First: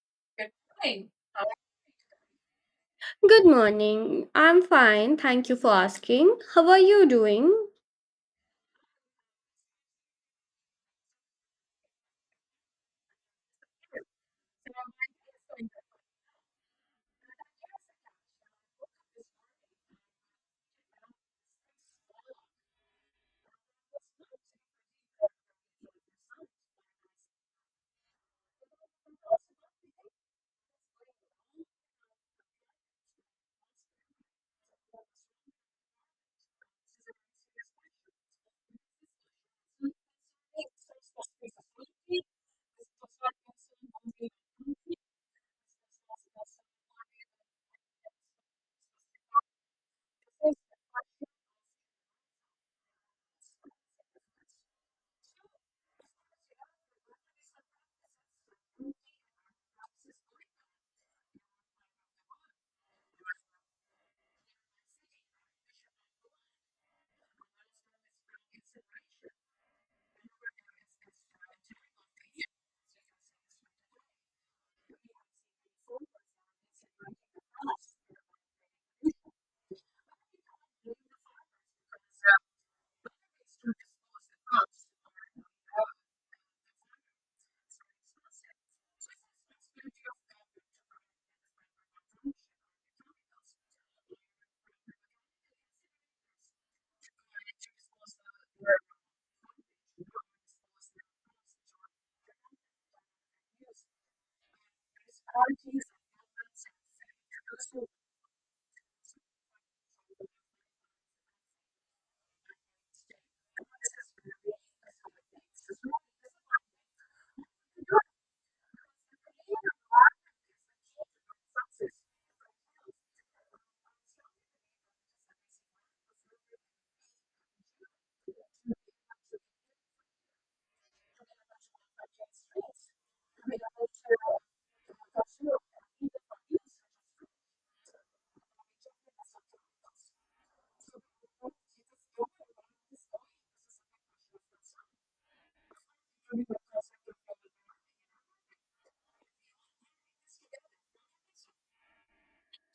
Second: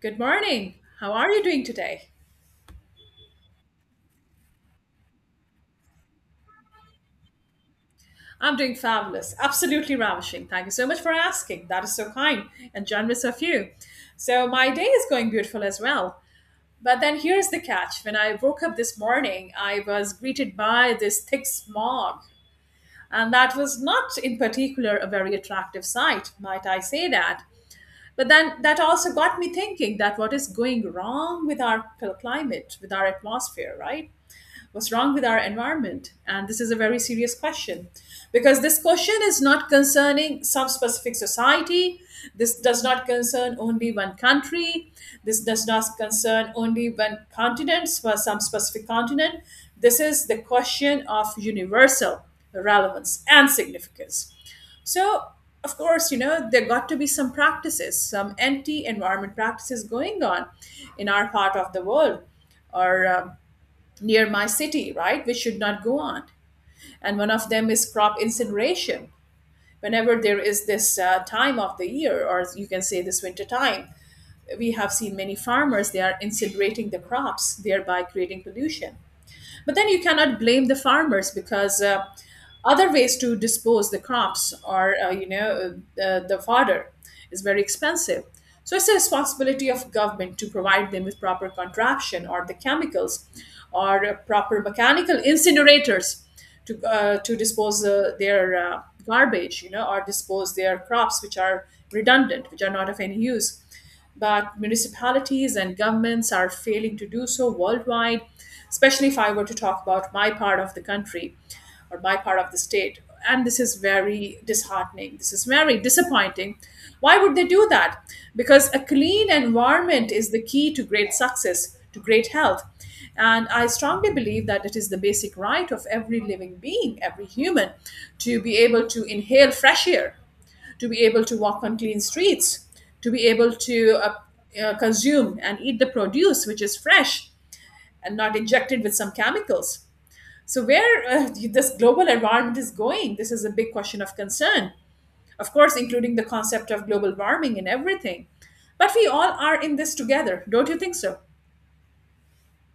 Good morning. How are you doing today? I'm doing fabulous, absolutely ravishing. Thank you so much for asking. That is so kind and generous of you. So, my day is going beautiful as well. But then here's the catch, when I woke up this morning, I was greeted by this thick smog, and that was not in particular a very attractive sight, might I say that. But then that also got me thinking that what is going wrong with our climate, with our atmosphere, right? What's wrong with our environment? And this is a very serious question because this question is not concerning some specific society. This does not concern only one country. This does not concern only one continent, for some specific continent. This is the question of universal relevance and significance. So, of course, you know, there got to be some practices, some anti environment practices going on in our part of the world or near my city, right, which should not go on. And one of them is crop incineration. Whenever there is this time of the year, or you can say this winter time, we have seen many farmers they are incinerating the crops, thereby creating pollution. But then you cannot blame the farmers because other ways to dispose the crops or the fodder is very expensive. So it's the responsibility of government to provide them with proper contraption or the chemicals or proper mechanical incinerators to dispose their garbage, you know, or dispose their crops which are redundant, which are not of any use, but municipalities and governments are failing to do so worldwide, especially if I were to talk about my part of the country or my part of the state. And this is very disheartening. This is very disappointing. Why would they do that? Because a clean environment is the key to great success, to great health. And I strongly believe that it is the basic right of every living being, every human, to be able to inhale fresh air, to be able to walk on clean streets, to be able to consume and eat the produce which is fresh and not injected with some chemicals. So, where this global environment is going, this is a big question of concern. Of course, including the concept of global warming and everything. But we all are in this together, don't you think so?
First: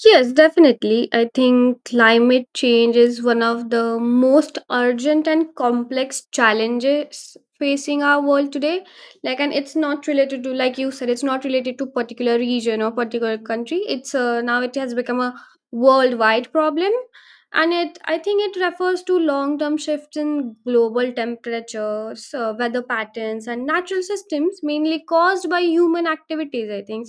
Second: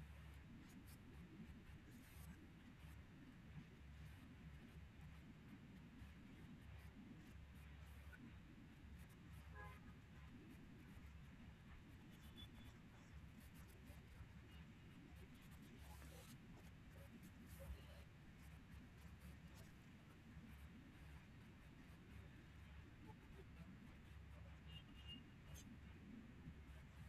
Yes, definitely. I think climate change is one of the most urgent and complex challenges facing our world today. Like, and it's not related to, like you said, it's not related to particular region or particular country. It's now it has become a worldwide problem, and it I think it refers to long-term shifts in global temperatures, weather patterns, and natural systems, mainly caused by human activities. I think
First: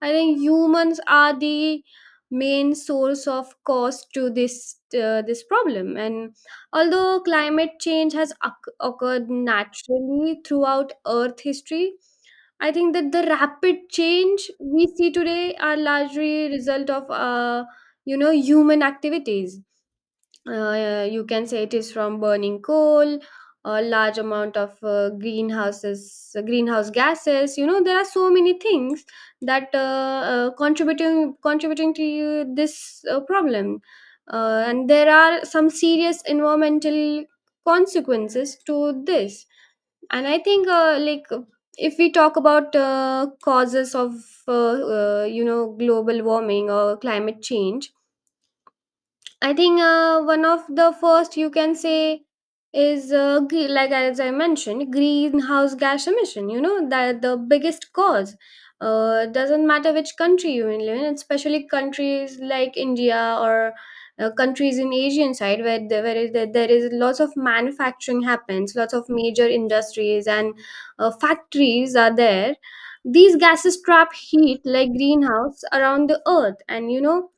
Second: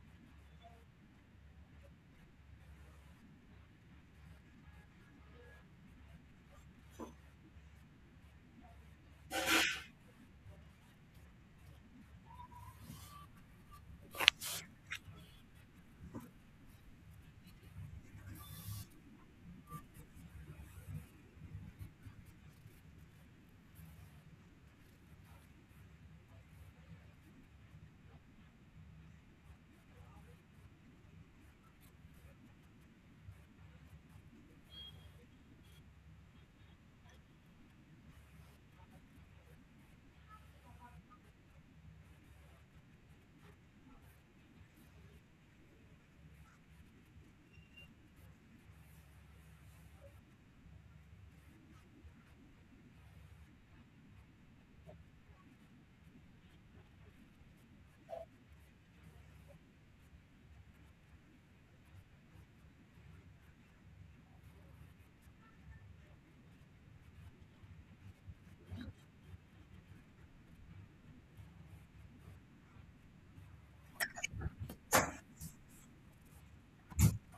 I think humans are the main source of cause to this problem. And although climate change has occurred naturally throughout earth history, I think that the rapid change we see today are largely result of human activities. You can say it is from burning coal, a large amount of greenhouse gases. You know, there are so many things that contributing to you this problem. And there are some serious environmental consequences to this. And I think if we talk about causes of global warming or climate change, I think one of the first you can say is like as I mentioned, greenhouse gas emission. You know that the biggest cause. Doesn't matter which country you live in, especially countries like India or countries in Asian side where there is lots of manufacturing happens, lots of major industries and factories are there. These gases trap heat like greenhouse around the earth, and you know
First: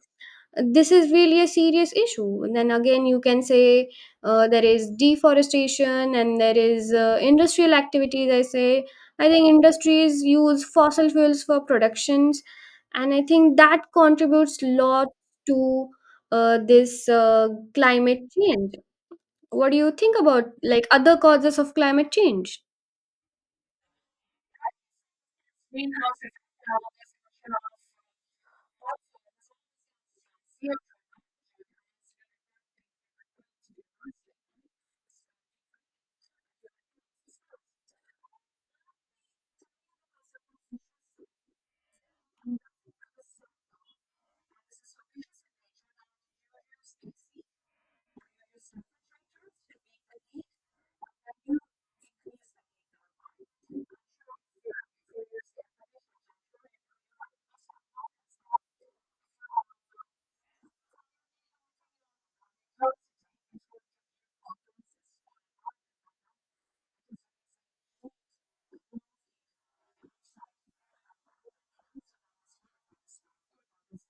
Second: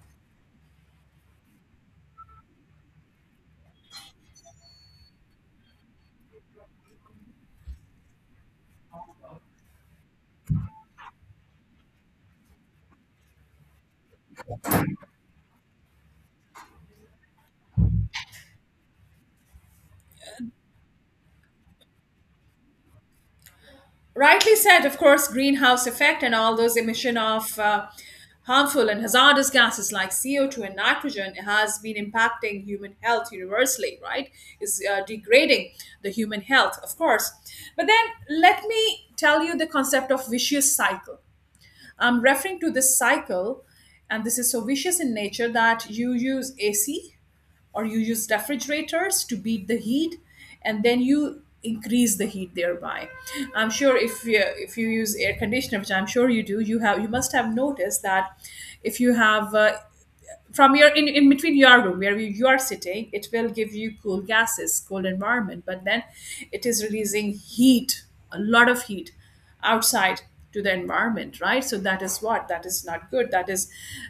this is really a serious issue. And then again you can say there is deforestation and there is industrial activities, I say I think industries use fossil fuels for productions, and I think that contributes a lot to this climate change. What do you think about like other causes of climate change? Rightly said. Of course, greenhouse effect and all those emission of harmful and hazardous gases like co2 and nitrogen has been impacting human health universally, right, is degrading the human health, of course. But then let me tell you the concept of vicious cycle. I'm referring to this cycle, and this is so vicious in nature that you use AC or you use refrigerators to beat the heat, and then you increase the heat thereby. I'm sure if you use air conditioner, which I'm sure you do, you have, you must have noticed that if you have from your in between your room where you are sitting, it will give you cool gases, cold environment, but then it is releasing heat, a lot of heat, outside to the environment, right? So that is what, that is not good, that is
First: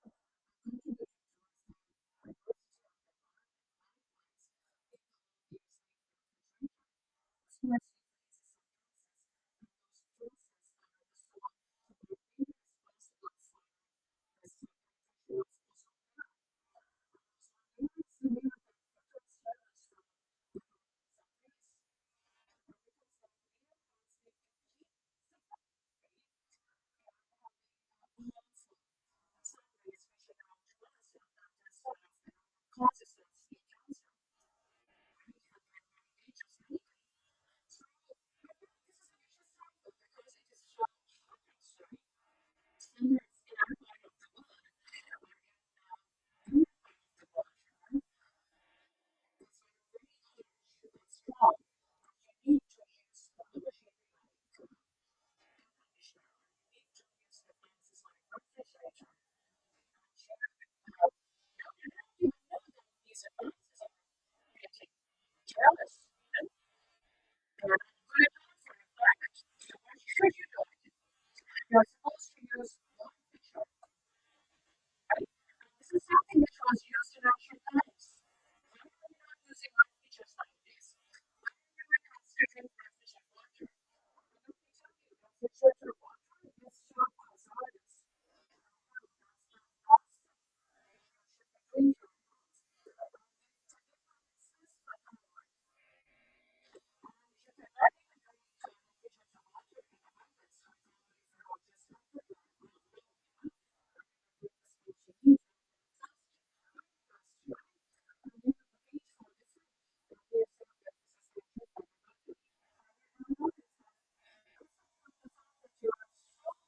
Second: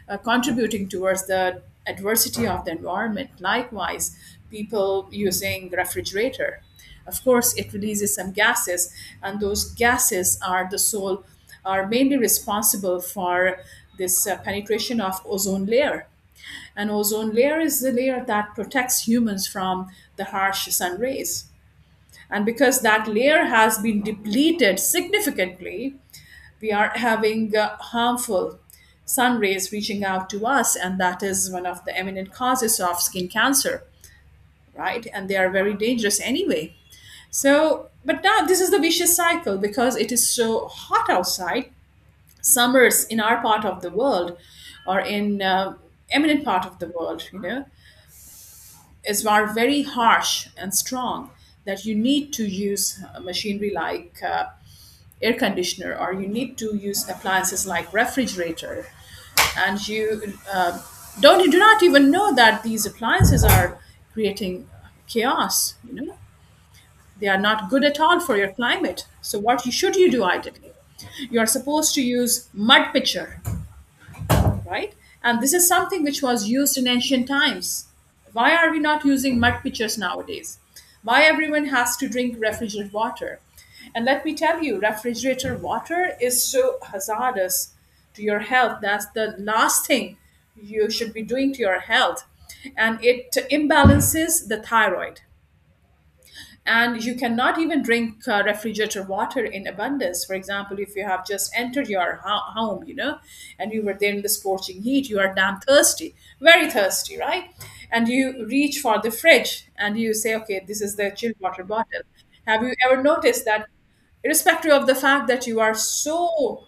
contributing towards the adversity of the environment. Likewise, people using refrigerator, of course it releases some gases, and those gases are the sole, are mainly responsible for this penetration of ozone layer. An ozone layer is the layer that protects humans from the harsh sun rays. And because that layer has been depleted significantly, we are having harmful sun rays reaching out to us, and that is one of the eminent causes of skin cancer, right? And they are very dangerous anyway. So, but now this is the vicious cycle because it is so hot outside. Summers in our part of the world or in eminent part of the world, you know, is are very harsh and strong that you need to use machinery like air conditioner, or you need to use appliances like refrigerator, and you don't you do not even know that these appliances are creating chaos, you know, they are not good at all for your climate. So what should you do ideally? You are supposed to use mud pitcher, right? And this is something which was used in ancient times. Why are we not using mud pitchers nowadays? Why everyone has to drink refrigerated water? And let me tell you, refrigerated water is so hazardous to your health. That's the last thing you should be doing to your health. And it imbalances the thyroid, and you cannot even drink refrigerator water in abundance. For example, if you have just entered your home, you know, and you were there in the scorching heat, you are damn thirsty, very thirsty, right, and you reach for the fridge and you say, okay, this is the chilled water bottle. Have you ever noticed that irrespective of the fact that you are so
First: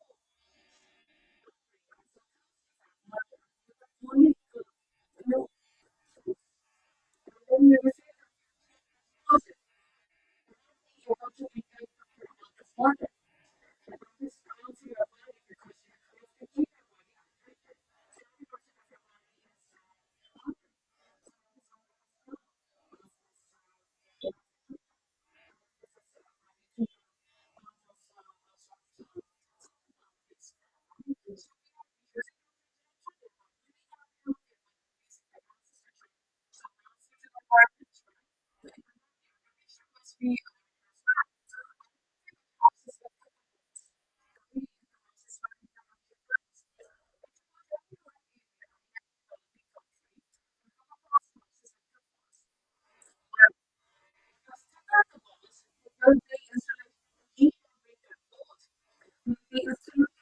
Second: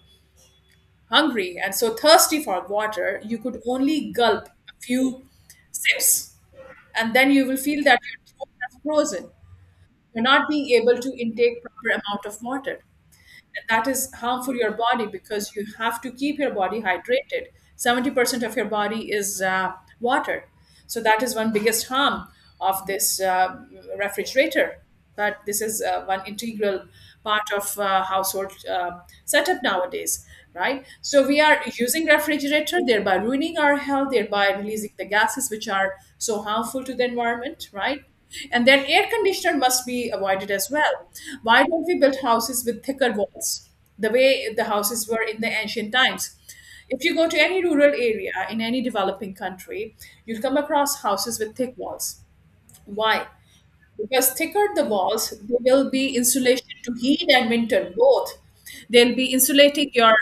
hungry and so thirsty for water, you could only gulp a few sips, and then you will feel that your throat has frozen, you're not being able to intake proper amount of water. That is harmful to your body because you have to keep your body hydrated. 70% of your body is water. So that is one biggest harm of this refrigerator, but this is one integral part of household setup nowadays, right? So we are using refrigerator, thereby ruining our health, thereby releasing the gases which are so harmful to the environment, right? And then air conditioner must be avoided as well. Why don't we build houses with thicker walls, the way the houses were in the ancient times? If you go to any rural area in any developing country, you'll come across houses with thick walls. Why? Because thicker the walls, there will be insulation to heat and winter both. They'll be insulating your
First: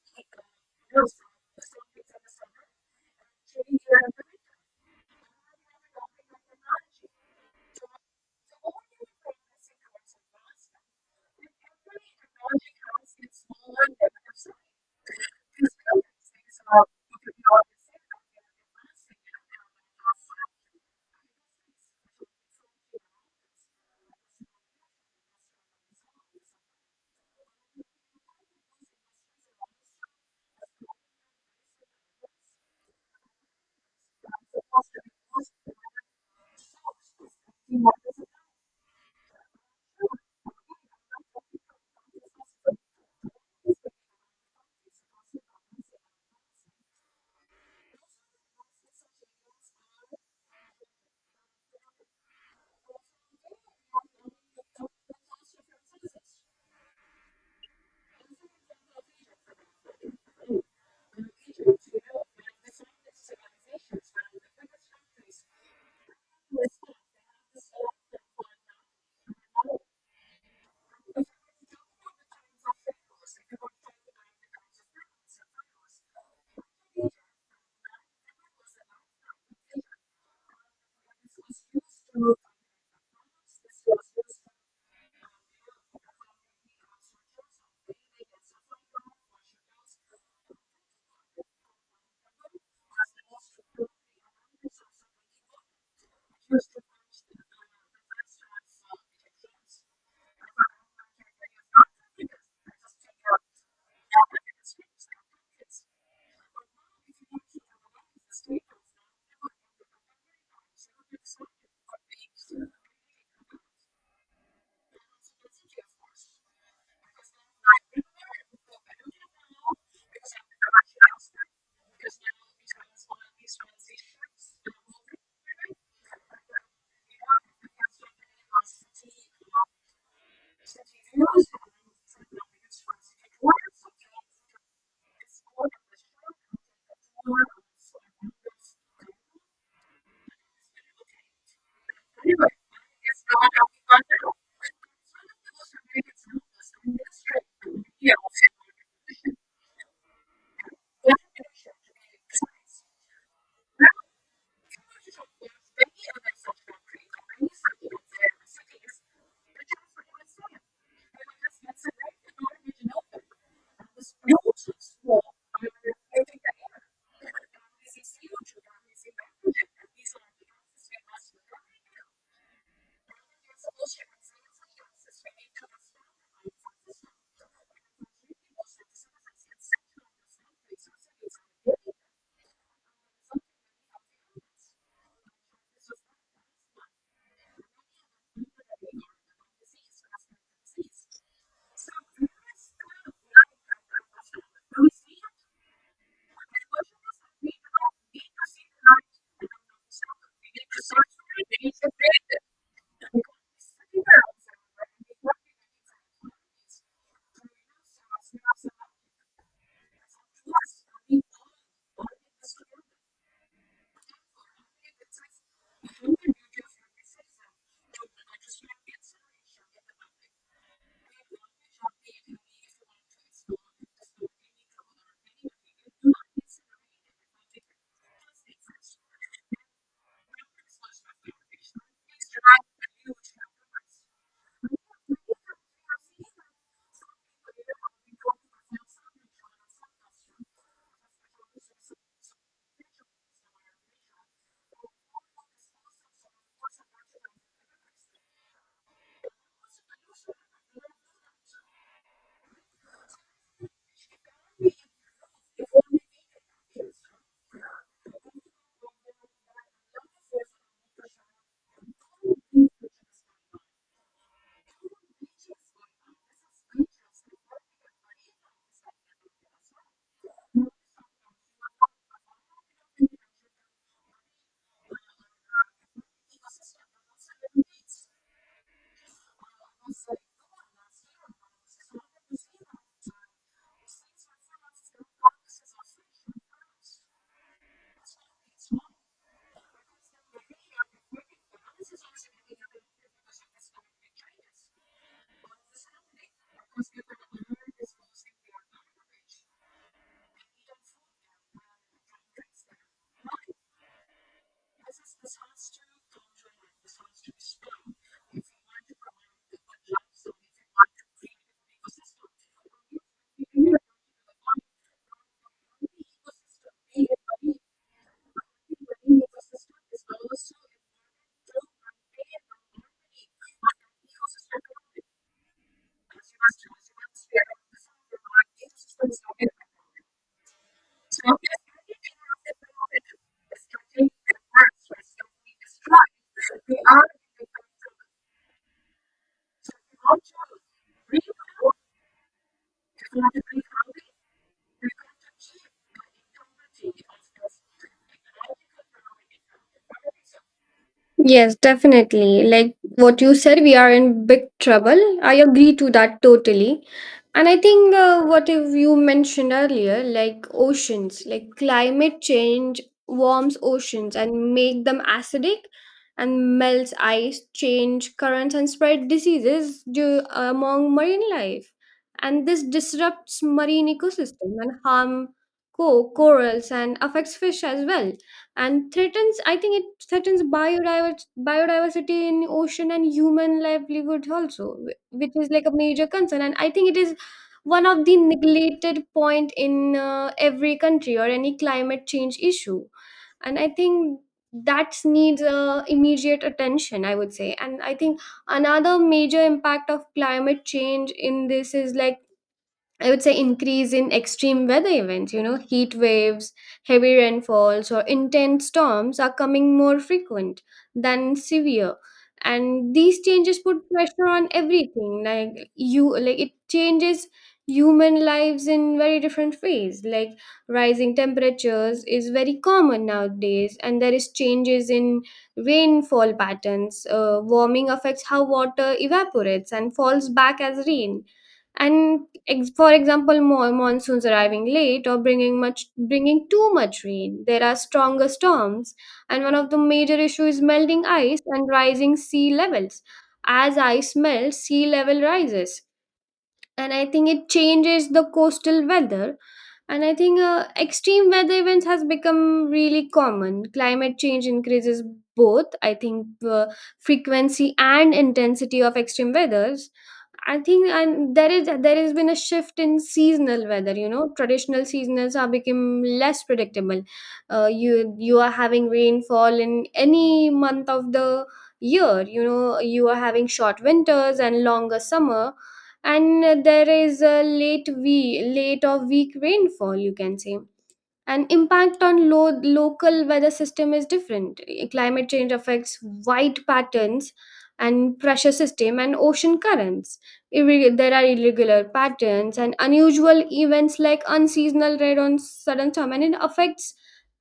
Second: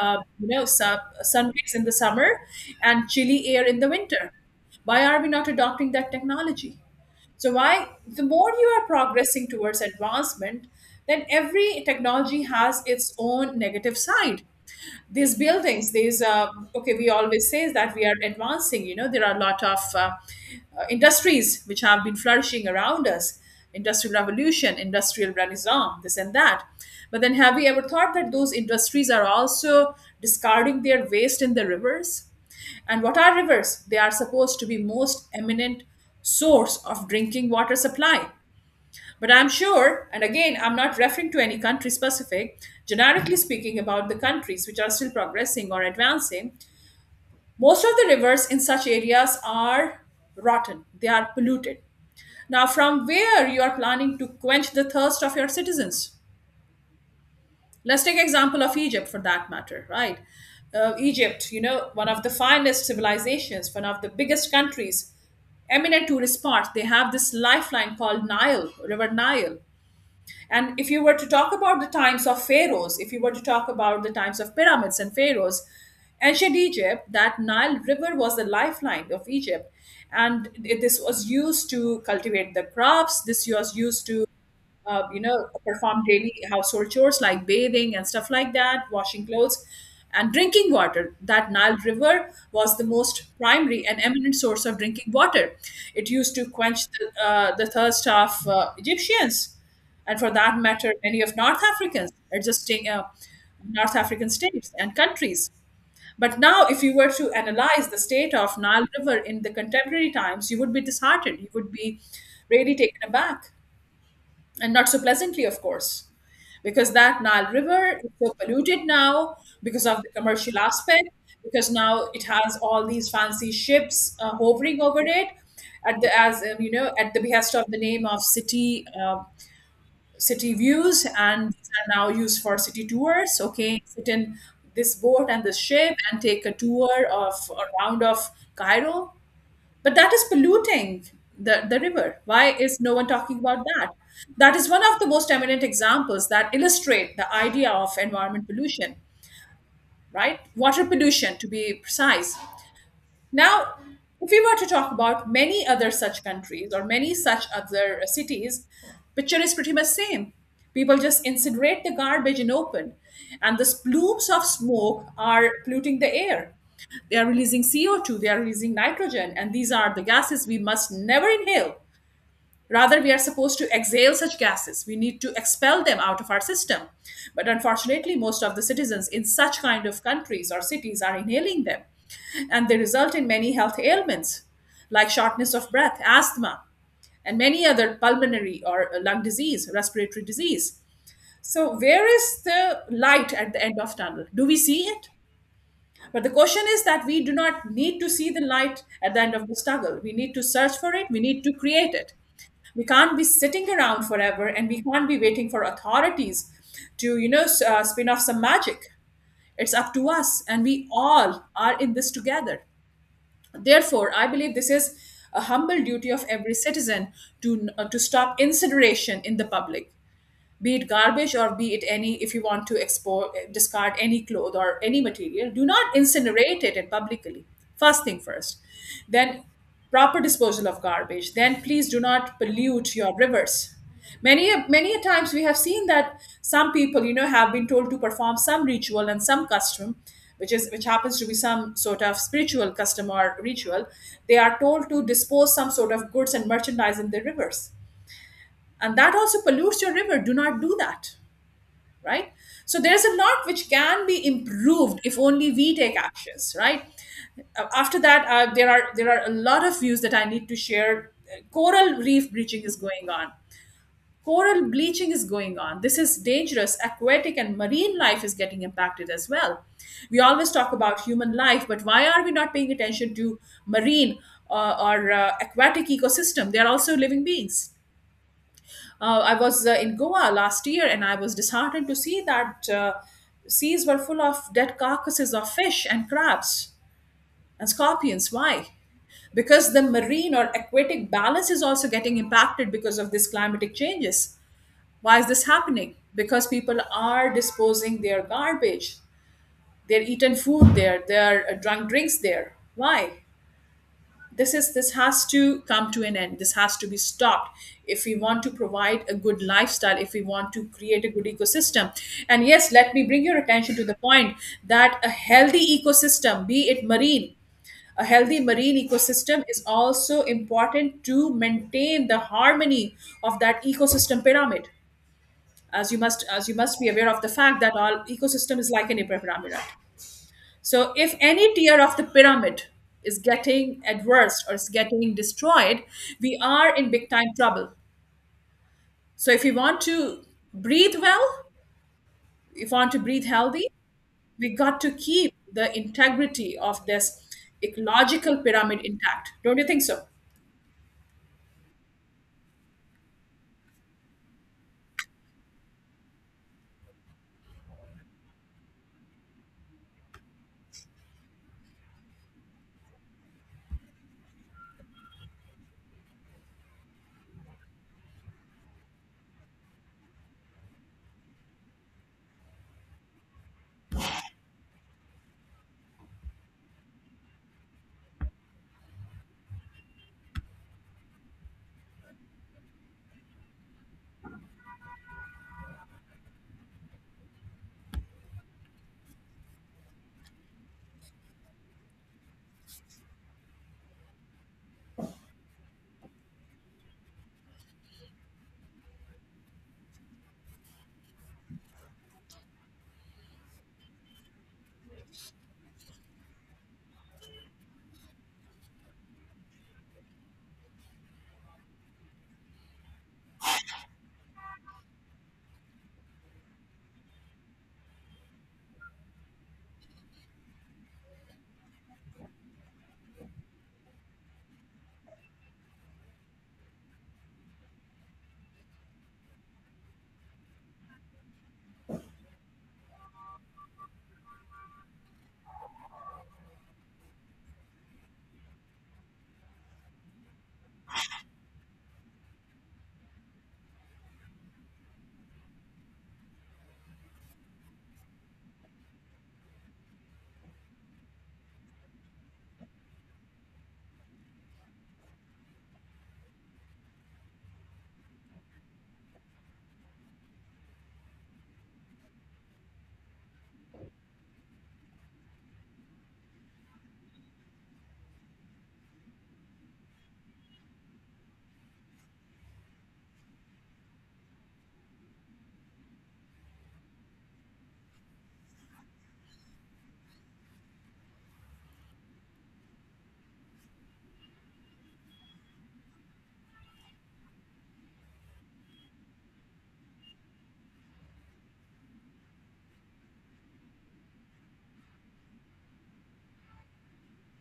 sun rays in the summer and chilly air in the winter. Why are we not adopting that technology? So why, the more you are progressing towards advancement, then every technology has its own negative side. These buildings, these okay, we always say that we are advancing, you know, there are a lot of industries which have been flourishing around us, industrial revolution, industrial renaissance, this and that, but then have you ever thought that those industries are also discarding their waste in the rivers? And what are rivers? They are supposed to be most eminent source of drinking water supply. But I'm sure, and again, I'm not referring to any country specific, generically speaking about the countries which are still progressing or advancing, most of the rivers in such areas are rotten, they are polluted. Now, from where you are planning to quench the thirst of your citizens? Let's take example of Egypt for that matter, right? Egypt, you know, one of the finest civilizations, one of the biggest countries, eminent tourist spots. They have this lifeline called Nile, River Nile. And if you were to talk about the times of pharaohs, if you were to talk about the times of pyramids and pharaohs, ancient Egypt, that Nile River was the lifeline of Egypt. And this was used to cultivate the crops, this was used to you know, perform daily household chores like bathing and stuff like that, washing clothes and drinking water. That Nile River was the most primary and eminent source of drinking water. It used to quench the thirst of Egyptians, and for that matter, many of north africans adjusting North African states and countries. But now if you were to analyze the state of Nile River in the contemporary times, you would be disheartened, you would be really taken aback, and not so pleasantly, of course, because that Nile River is so polluted now because of the commercial aspect, because now it has all these fancy ships hovering over it, at the as you know, at the behest of the name of city views, and these are now used for city tours. Okay, sit in this boat and this ship and take a tour of a round of Cairo, but that is polluting the river. Why is no one talking about that? That is one of the most eminent examples that illustrate the idea of environment pollution, right? Water pollution, to be precise. Now, if we were to talk about many other such countries or many such other cities, picture is pretty much same. People just incinerate the garbage in open, and the plumes of smoke are polluting the air. They are releasing CO2, they are releasing nitrogen, and these are the gases we must never inhale. Rather, we are supposed to exhale such gases. We need to expel them out of our system. But unfortunately, most of the citizens in such kind of countries or cities are inhaling them. And they result in many health ailments like shortness of breath, asthma, and many other pulmonary or lung disease, respiratory disease. So, where is the light at the end of tunnel? Do we see it? But the question is that we do not need to see the light at the end of the struggle. We need to search for it, we need to create it. We can't be sitting around forever and we can't be waiting for authorities to, spin off some magic. It's up to us, and we all are in this together. Therefore, I believe this is a humble duty of every citizen to stop incineration in the public, be it garbage or be it any. If you want to export discard any cloth or any material, do not incinerate it and publicly. First thing first, then proper disposal of garbage. Then please do not pollute your rivers. Many a times we have seen that some people, you know, have been told to perform some ritual and some custom, which happens to be some sort of spiritual custom or ritual. They are told to dispose some sort of goods and merchandise in the rivers, and that also pollutes your river. Do not do that, right? So there's a lot which can be improved if only we take actions, right? After that, there are a lot of views that I need to share. Coral reef bleaching is going on. Coral bleaching is going on. This is dangerous. Aquatic and marine life is getting impacted as well. We always talk about human life, but why are we not paying attention to marine or aquatic ecosystem? They are also living beings. I was in Goa last year, and I was disheartened to see that seas were full of dead carcasses of fish and crabs and scorpions. Why? Because the marine or aquatic balance is also getting impacted because of these climatic changes. Why is this happening? Because people are disposing their garbage, they're eaten food there, they're drunk drinks there. Why? This has to come to an end. This has to be stopped if we want to provide a good lifestyle, if we want to create a good ecosystem. And yes, let me bring your attention to the point that a healthy ecosystem, be it marine, a healthy marine ecosystem is also important to maintain the harmony of that ecosystem pyramid. As you must be aware of the fact that all ecosystem is like an pyramid. So if any tier of the pyramid is getting adverse or is getting destroyed, we are in big time trouble. So if you want to breathe well, if you want to breathe healthy, we got to keep the integrity of this ecological pyramid intact. Don't you think so? Yes, definitely. Like what you said, we are in big trouble. I agree to that totally. And I think what if you mentioned earlier, like oceans, like climate change warms oceans and make them acidic and melts ice, change currents and spread diseases due, among marine life. And this disrupts marine ecosystem and harm corals and affects fish as well, and threatens, I think it threatens biodiversity in ocean and human livelihood also, which is like a major concern. And I think it is one of the neglected point in every country or any climate change issue. And I think that needs immediate attention I would say. And I think another major impact of climate change in this is like, I would say, increase in extreme weather events, you know, heat waves, heavy rainfalls, or intense storms are coming more frequent than severe. And these changes put pressure on everything. Like you, like it changes human lives in very different ways. Like rising temperatures is very common nowadays, and there is changes in rainfall patterns. Warming affects how water evaporates and falls back as rain. And for example monsoons arriving late or bringing too much rain, there are stronger storms. And one of the major issues is melting ice and rising sea levels. As ice melts, sea level rises, and I think it changes the coastal weather. And I think extreme weather events has become really common. Climate change increases both, I think, uh, frequency and intensity of extreme weathers, I think. And there has been a shift in seasonal weather. You know, traditional seasonals are become less predictable. uh, you you are having rainfall in any month of the year. You know, you are having short winters and longer summer, and there is a late or weak rainfall you can say. And impact on local weather system is different. Eh, climate change affects wide patterns and pressure system and ocean currents. There are irregular patterns and unusual events like unseasonal rain on sudden storm, and it affects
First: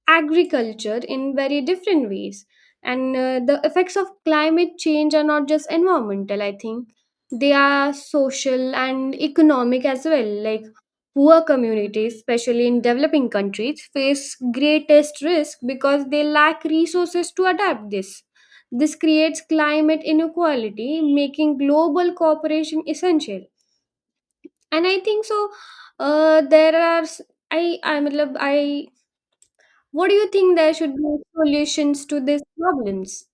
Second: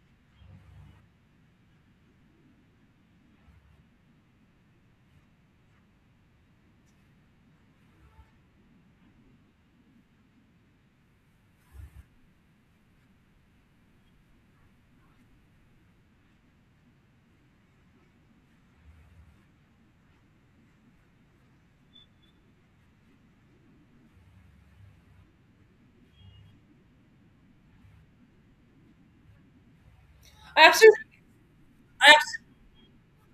agriculture in very different ways. And the effects of climate change are not just environmental, I think they are social and economic as well. Like poor communities, especially in developing countries, face greatest risk because they lack resources to adapt this. This creates climate inequality, making global cooperation essential. And I think so. There are I, what do you think I there should absolutely, be solutions I to these problems?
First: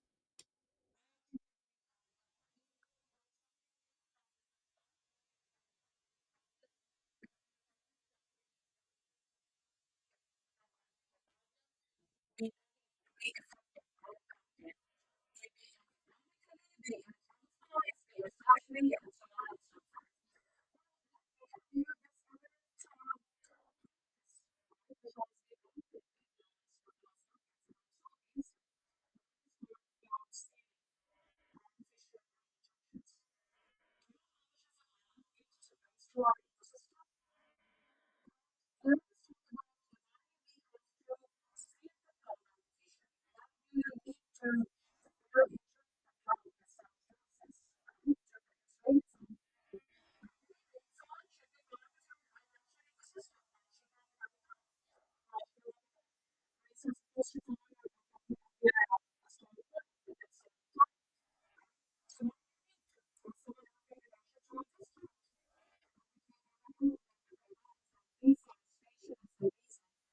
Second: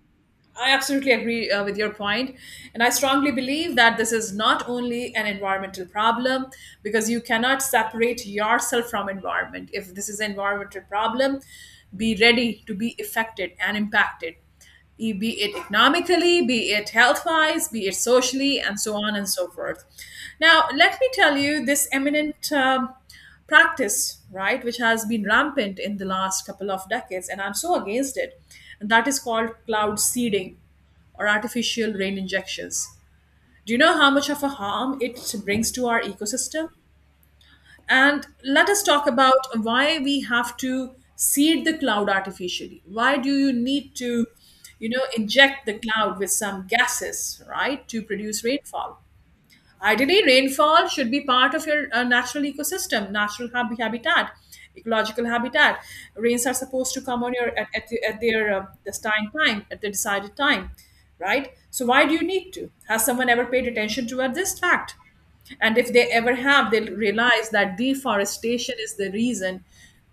I absolutely agree with your point, and I strongly believe that this is not only an environmental problem because you cannot separate yourself from environment. If this is an environmental problem, be ready to be affected and impacted, be it economically, be it health-wise, be it socially, and so on and so forth. Now, let me tell you, this eminent practice, right, which has been rampant in the last couple of decades, and I'm so against it. And that is called cloud seeding or artificial rain injections. Do you know how much of a harm it brings to our ecosystem? And let us talk about why we have to seed the cloud artificially. Why do you need to, you know, inject the cloud with some gases, right, to produce rainfall? Ideally, rainfall should be part of your natural ecosystem, natural habitat, ecological habitat. Rains are supposed to come on your at their destined time, at the decided time, right? So why do you need to? Has someone ever paid attention to this fact? And if they ever have, they'll realize that deforestation is the reason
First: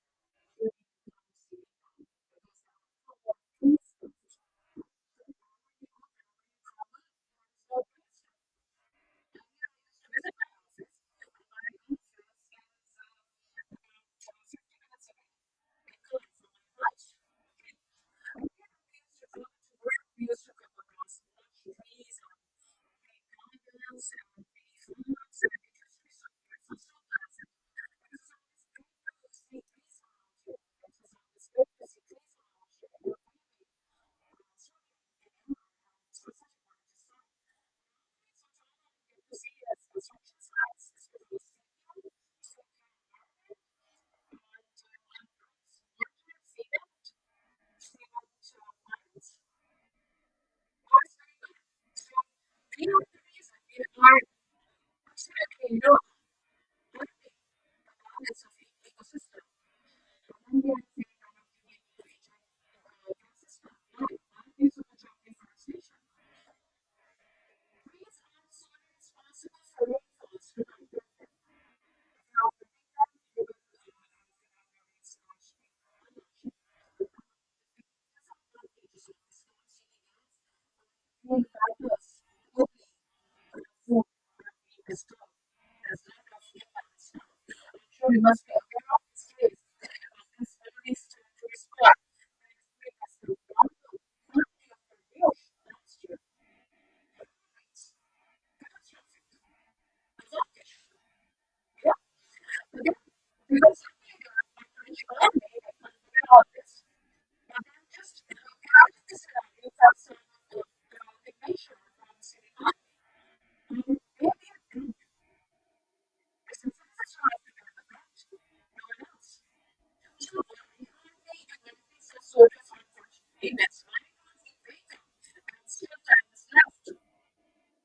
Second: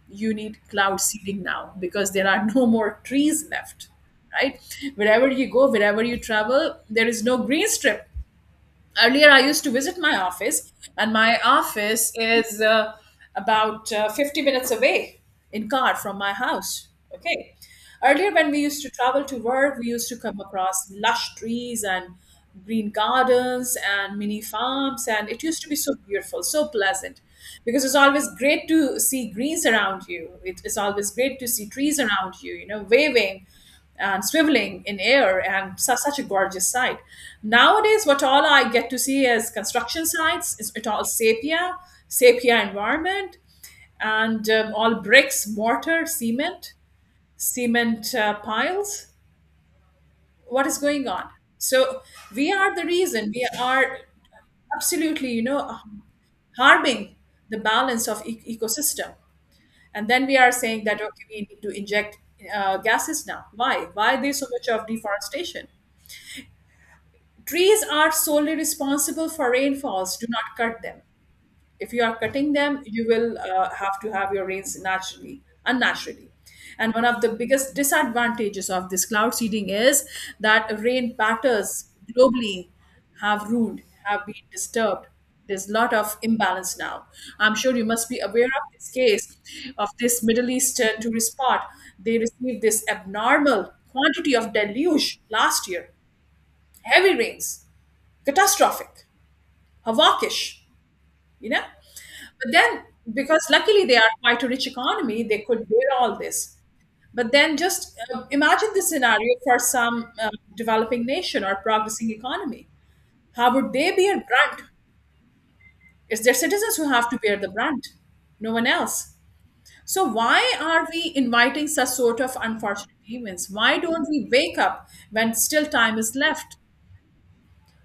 you need cloud seeding now because there are no more trees left, right? Wherever you go, wherever you travel, there is no green strip. Earlier I used to visit my office, and my office is about 50 minutes away in car from my house. Okay, earlier when we used to travel to work, we used to come across lush trees and green gardens and mini farms, and it used to be so beautiful, so pleasant, because it's always great to see greens around you. It is always great to see trees around you, you know, waving and swiveling in air, and such a gorgeous sight. Nowadays, what all I get to see is construction sites. It's it all sepia, sepia environment, and all bricks, mortar, cement, cement piles. What is going on? So we are the reason. We are absolutely, you know, harming the balance of ecosystem. And then we are saying that okay, we need to inject gases now. Why? Why there's so much of deforestation? Trees are solely responsible for rainfalls. Do not cut them. If you are cutting them, you will have to have your rains naturally unnaturally. And one of the biggest disadvantages of this cloud seeding is that rain patterns globally have been disturbed. There's a lot of imbalance now. I'm sure you must be aware of this case of this middle eastern tourist spot. They received this abnormal quantity of deluge last year, heavy rains, catastrophic, havocish, you know. But then, because luckily they are quite a rich economy, they could bear all this. But then, just imagine the scenario for some developing nation or progressing economy. How would they bear brunt? It's their citizens who have to bear the brunt, no one else. So why are we inviting such sort of unfortunate events? Why don't we wake up when still time is left?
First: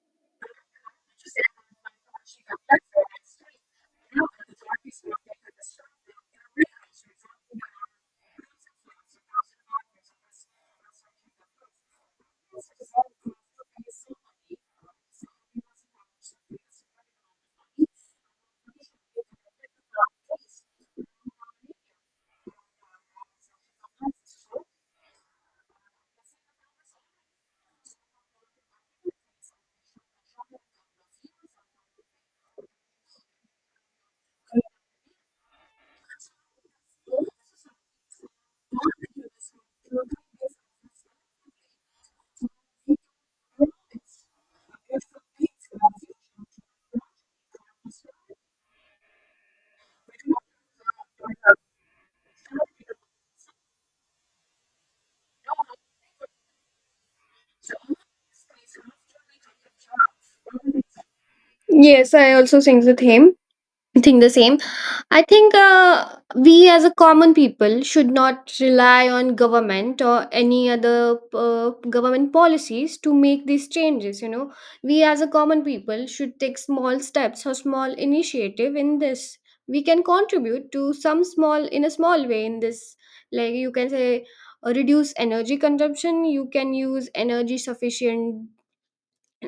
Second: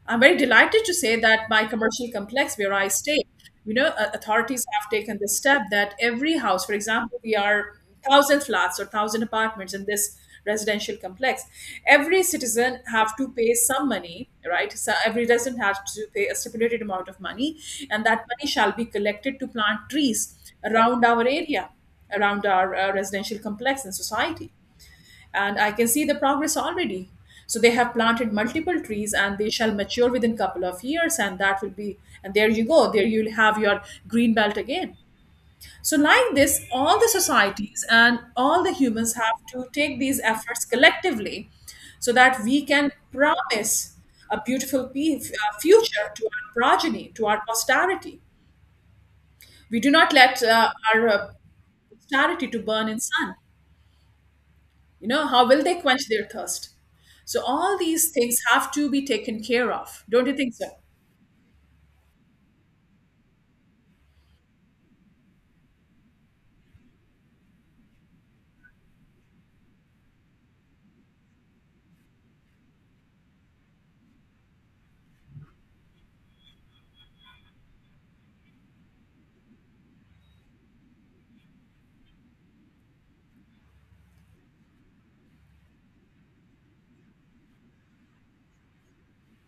I'm very delighted to say that my commercial complex where I stay, you know, authorities have taken this step that every house, for example, we are thousand flats or thousand apartments in this residential complex. Every citizen have to pay some money, right? So every resident has to pay a stipulated amount of money, and that money shall be collected to plant trees around our area, around our residential complex and society, and I can see the progress already. So they have planted multiple trees and they shall mature within couple of years, and that will be and there you go, there you'll have your green belt again. So like this, all the societies and all the humans have to take these efforts collectively so that we can promise a beautiful future to our progeny, to our posterity. We do not let our posterity to burn in sun. You know, how will they quench their thirst? So all these things have to be taken care of. Don't you think so? Yes, I also think the same. think the same. I think we as a common people should not rely on government or any other government policies to make these changes. You know, we as a common people should take small steps or small initiative in this. We can contribute to some small in a small way in this. Like you can say, reduce energy consumption. You can use energy sufficient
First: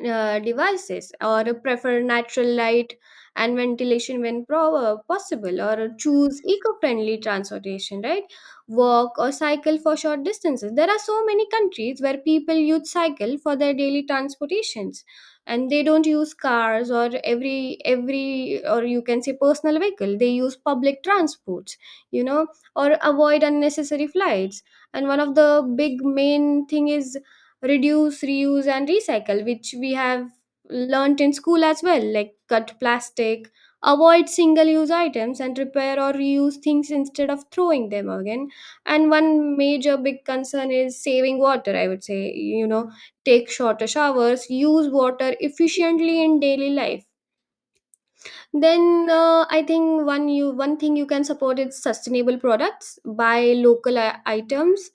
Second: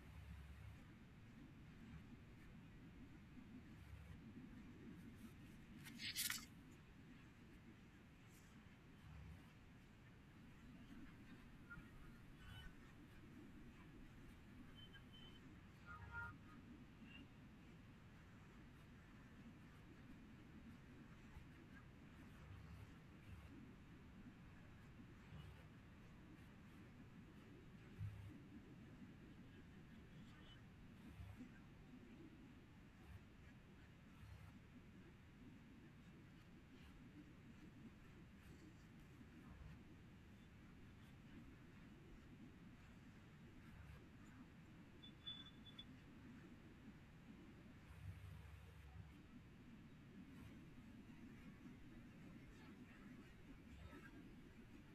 devices or prefer natural light and ventilation when possible, or choose eco-friendly transportation. Right, walk or cycle for short distances. There are so many countries where people use cycle for their daily transportations, and they don't use cars, or every or you can say personal vehicle, they use public transports, you know, or avoid unnecessary flights. And one of the big main thing is reduce, reuse and recycle, which we have learnt in school as well, like cut plastic, avoid single use items, and repair or reuse things instead of throwing them again. And one major big concern is saving water, I would say. You know, take shorter showers, use water efficiently in daily life. Then I think one thing you can support is sustainable products, buy local items,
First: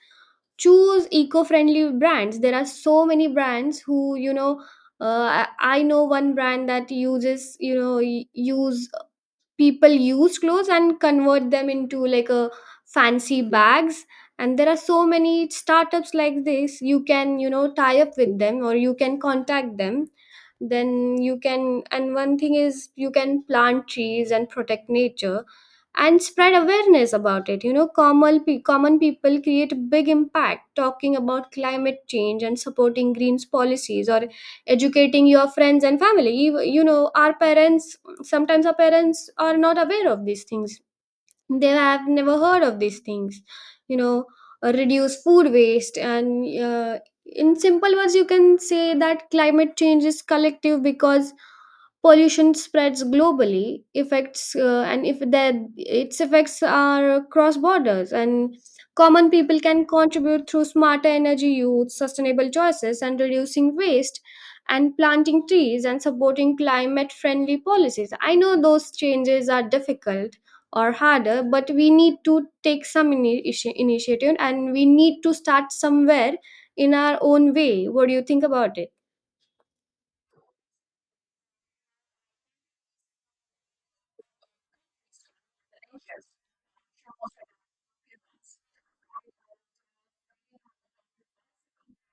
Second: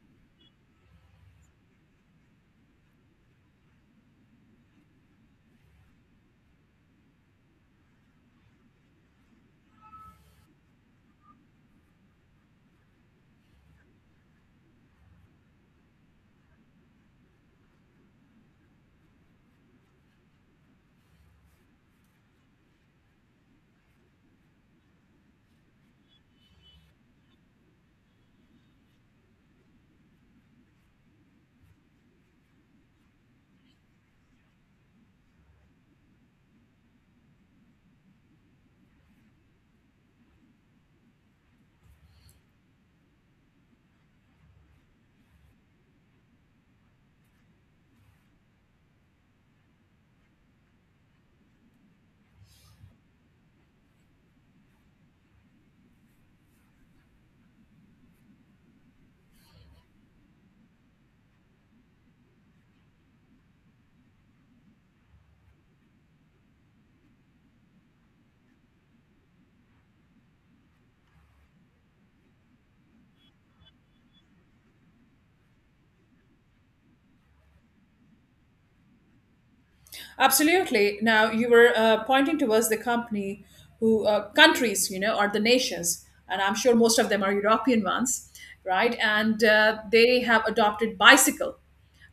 choose eco-friendly brands. There are so many brands who, you know, I know one brand that uses, you know, y- use people use clothes and convert them into like a fancy bags. And there are so many startups like this. You can, you know, tie up with them, or you can contact them. Then you can and one thing is, you can plant trees and protect nature, and spread awareness about it. You know, common, common people create big impact talking about climate change and supporting greens policies, or educating your friends and family. You know, our parents sometimes our parents are not aware of these things. They have never heard of these things, you know. Reduce food waste. And uh, in simple words, you can say that climate change is collective because pollution spreads globally, affects and if that its effects are cross borders, and common people can contribute through smarter energy use, sustainable choices and reducing waste and planting trees and supporting climate friendly policies. I know those changes are difficult or harder, but we need to take some initiative, and we need to start somewhere in our own way. What do you think about it? Absolutely. Now you were pointing towards the company who countries, you know, or the nations, and I'm sure most of them are european ones, right? And they have adopted bicycle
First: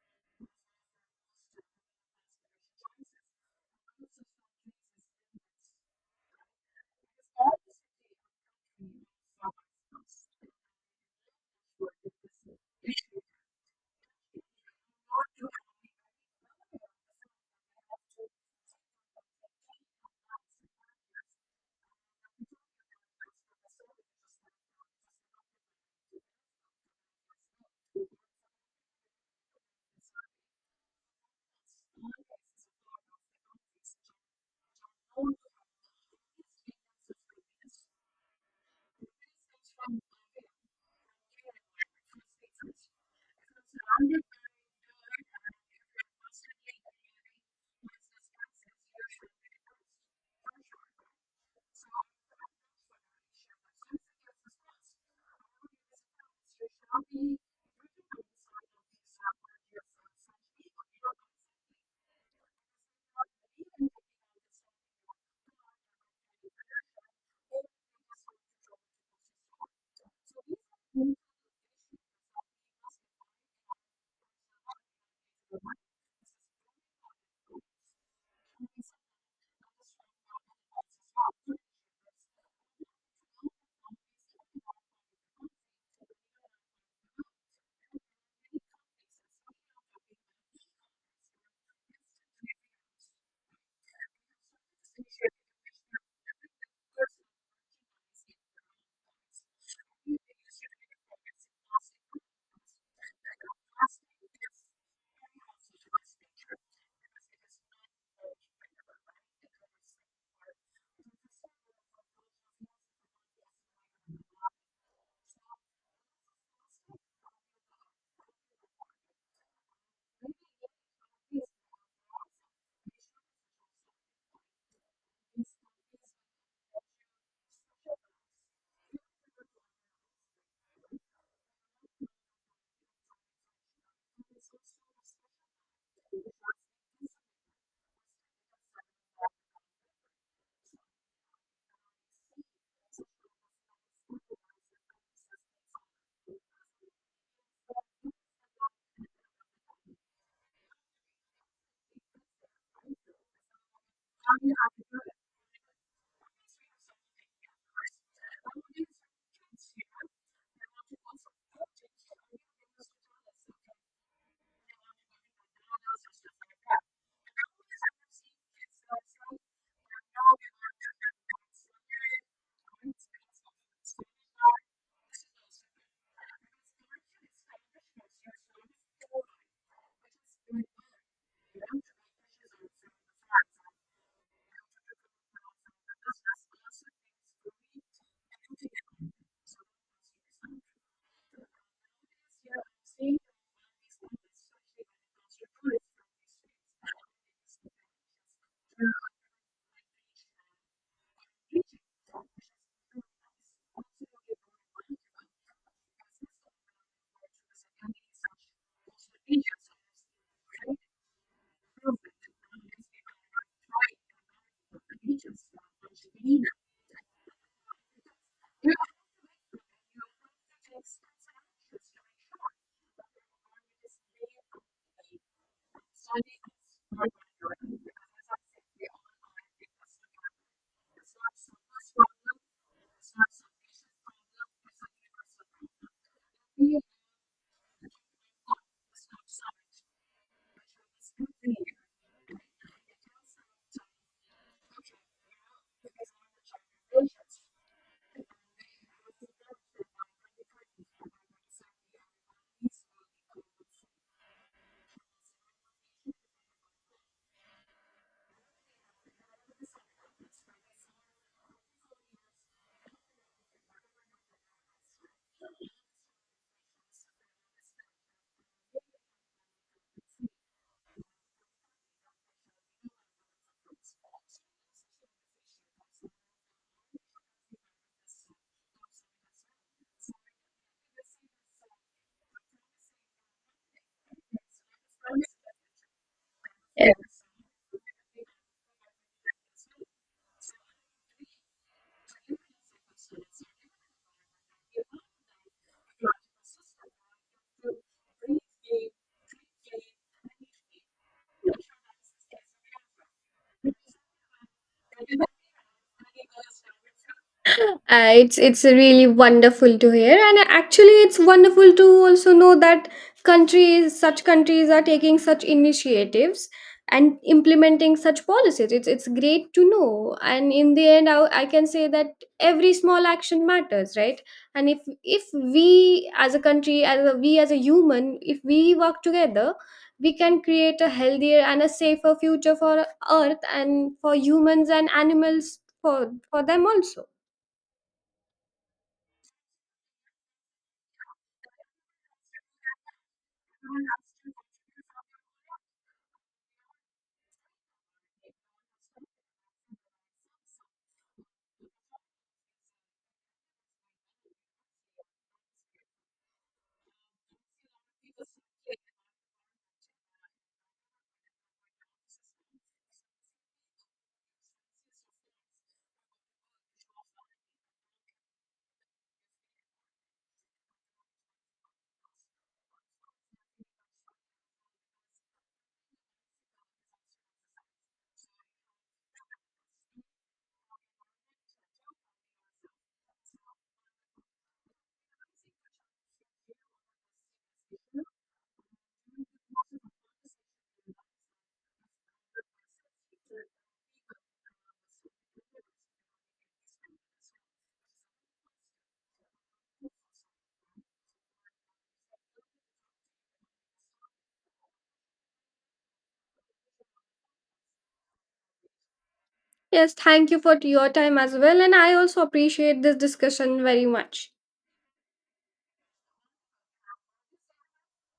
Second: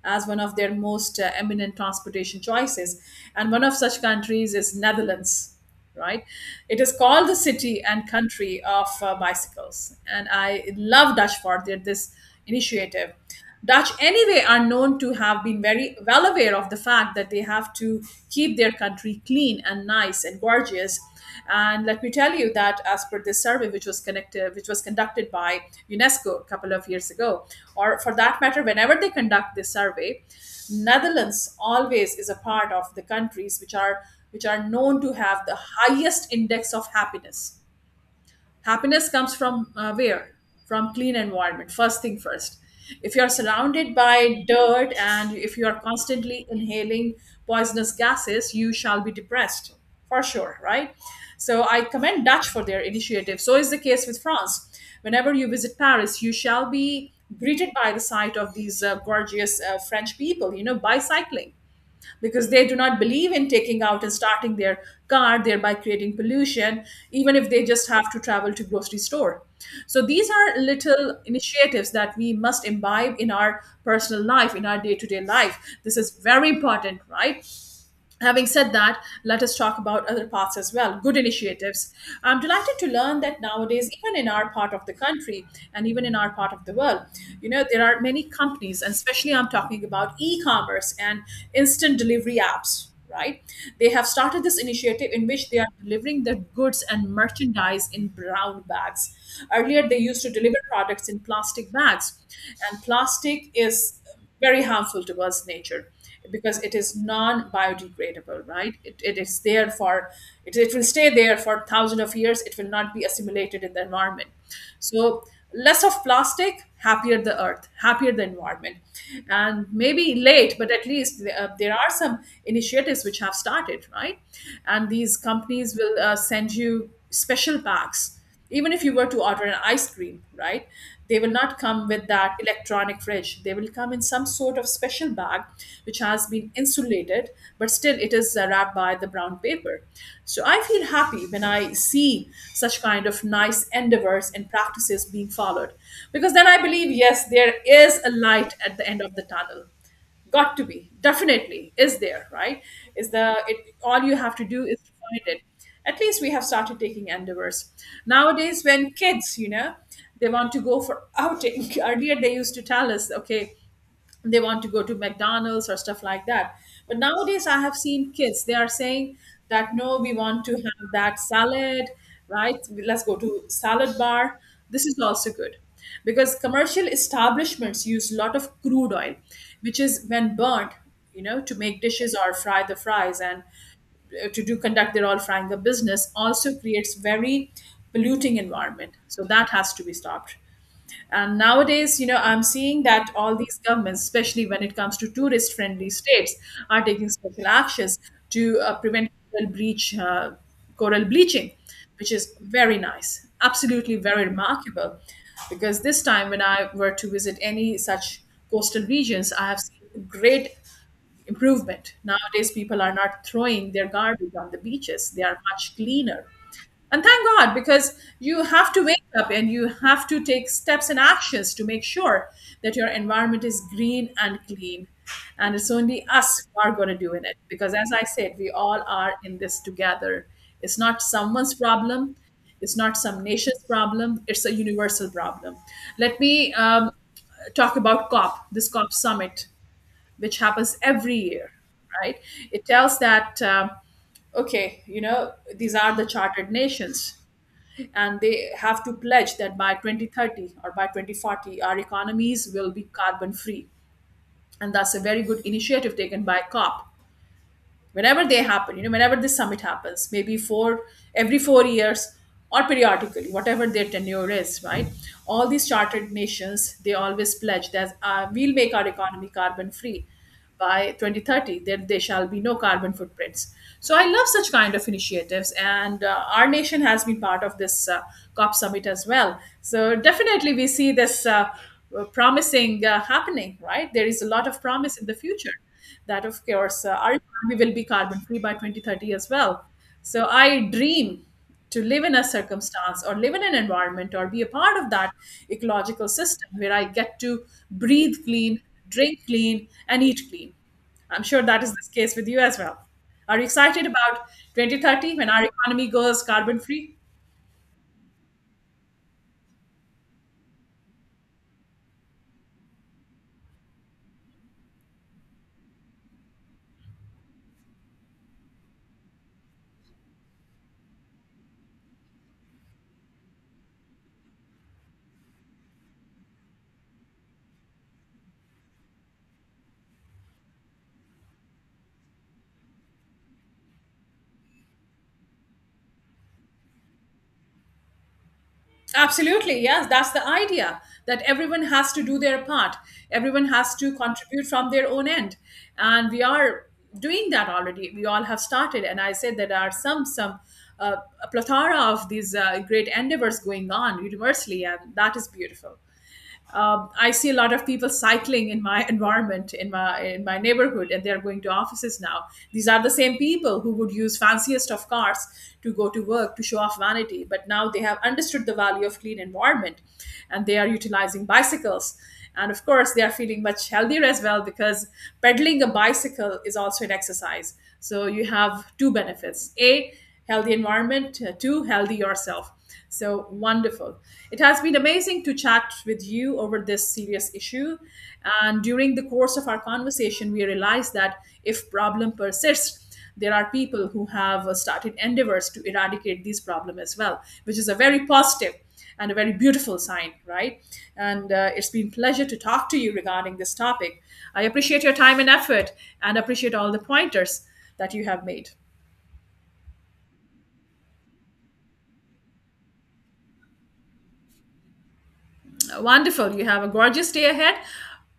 as one of their most eminent transportation choices, and one of such countries is Netherlands, right? It is called the city and country of bicycles, and I love dutch for their, this initiative. Dutch anyway are known to have been very well aware of the fact that they have to keep their entire country clean and nice and gorgeous. And let me tell you that as per this survey, which was conducted by UNESCO a couple of years ago, or for that matter, whenever they conduct this survey, Netherlands always is a part of the countries which are known to have the highest index of happiness. Happiness comes from where? From clean environment, first thing first. If you are surrounded by dirt and if you are constantly inhaling poisonous gases, you shall be depressed for sure, right? So I commend dutch for their initiative. So is the case with France. Whenever you visit Paris, you shall be greeted by the sight of these gorgeous french people, you know, bicycling, because they do not believe in taking out and starting their car, thereby creating pollution, even if they just have to travel to grocery store. So these are little initiatives that we must imbibe in our personal life, in our day-to-day life. This is very important, right? Having said that, let us talk about other paths as well. Good initiatives. I'm delighted to learn that nowadays, even in our part of the country and even in our part of the world, you know, there are many companies, and especially I'm talking about e commerce and instant delivery apps, right? They have started this initiative in which they are delivering their goods and merchandise in brown bags. Earlier, they used to deliver products in plastic bags, and plastic is very harmful towards nature because it is non-biodegradable. Right, it is there for— it will stay there for thousands of years. It will not be assimilated in the environment. So less of plastic, happier the earth, happier the environment. And maybe late, but at least there are some initiatives which have started, right? And these companies will send you special packs even if you were to order an ice cream, right? They will not come with that electronic fridge. They will come in some sort of special bag which has been insulated, but still it is wrapped by the brown paper. So I feel happy when I see such kind of nice endeavors and practices being followed, because then I believe yes, there is a light at the end of the tunnel. Got to be, definitely is there, right? Is the— it, all you have to do is to find it. At least we have started taking endeavors. Nowadays when kids, you know, they want to go for outing. Earlier they used to tell us okay, they want to go to McDonald's or stuff like that. But nowadays, I have seen kids, they are saying that no, we want to have that salad, right? Let's go to salad bar. This is also good because commercial establishments use a lot of crude oil, which is when burnt, you know, to make dishes or fry the fries and to do conduct their all frying the business also creates very polluting environment. So that has to be stopped. And nowadays, you know, I'm seeing that all these governments, especially when it comes to tourist friendly states, are taking special actions to prevent coral, breach, coral bleaching, which is very nice, absolutely very remarkable. Because this time, when I were to visit any such coastal regions, I have seen great improvement. Nowadays, people are not throwing their garbage on the beaches, they are much cleaner. And thank God, because you have to wake up and you have to take steps and actions to make sure that your environment is green and clean. And it's only us who are going to do in it. Because as I said, we all are in this together. It's not someone's problem, it's not some nation's problem, it's a universal problem. Let me talk about COP, this COP summit, which happens every year, right? It tells that. Okay, you know, these are the chartered nations and they have to pledge that by 2030 or by 2040 our economies will be carbon free, and that's a very good initiative taken by COP. Whenever they happen, you know, whenever this summit happens, maybe four— every 4 years, or periodically whatever their tenure is, right? All these chartered nations, they always pledge that we'll make our economy carbon free by 2030. There shall be no carbon footprints. So I love such kind of initiatives, and our nation has been part of this COP summit as well. So definitely we see this promising happening, right? There is a lot of promise in the future that of course our Yes. economy will be carbon free by 2030 as well. So I dream to live in a circumstance or live in an environment or be a part of that ecological system where I get to breathe clean, drink clean and eat clean. I'm sure that is the case with you as well. Are you excited about 2030 when our economy goes carbon free? It's really wonderful to hear, and actually, it's wonderful to also know that countries, such countries, are taking such initiatives and implementing such policies. It's great to know, and in the end, I can say that every small action matters, right? And if we as a country, as a, we as a human, if we work together, we can create a healthier and a safer future for Earth and for humans and animals, for them also. Absolutely, yes, that's the idea that everyone has to do their part, everyone has to contribute from their own end, and we are doing that already. We all have started, and I said there are some uh, a plethora of these great endeavors going on universally, and that is beautiful. I see a lot of people cycling in my environment, in my neighborhood, and they're going to offices now. These are the same people who would use fanciest of cars to go to work to show off vanity, but now they have understood the value of clean environment, and they are utilizing bicycles. And of course, they are feeling much healthier as well because pedaling a bicycle is also an exercise. So you have two benefits: a healthy environment, healthy yourself. So wonderful. It has been amazing to chat with you over this serious issue, and during the course of our conversation we realized that if problem persists, there are people who have started endeavors to eradicate these problem as well, which is a very positive and a very beautiful sign, right? And it's been pleasure to talk to you regarding this topic. I appreciate your time and effort, and appreciate all the pointers that you have made. Yes, thank you for your time as well. And I also appreciate this discussion very much. Wonderful. You have a gorgeous day ahead,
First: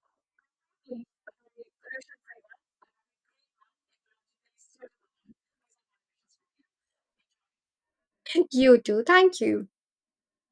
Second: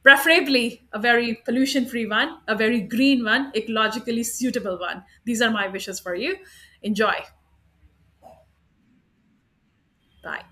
preferably a very pollution free one, a very green one, ecologically suitable one. These are my wishes for you. Enjoy. You too. Thank you. Bye.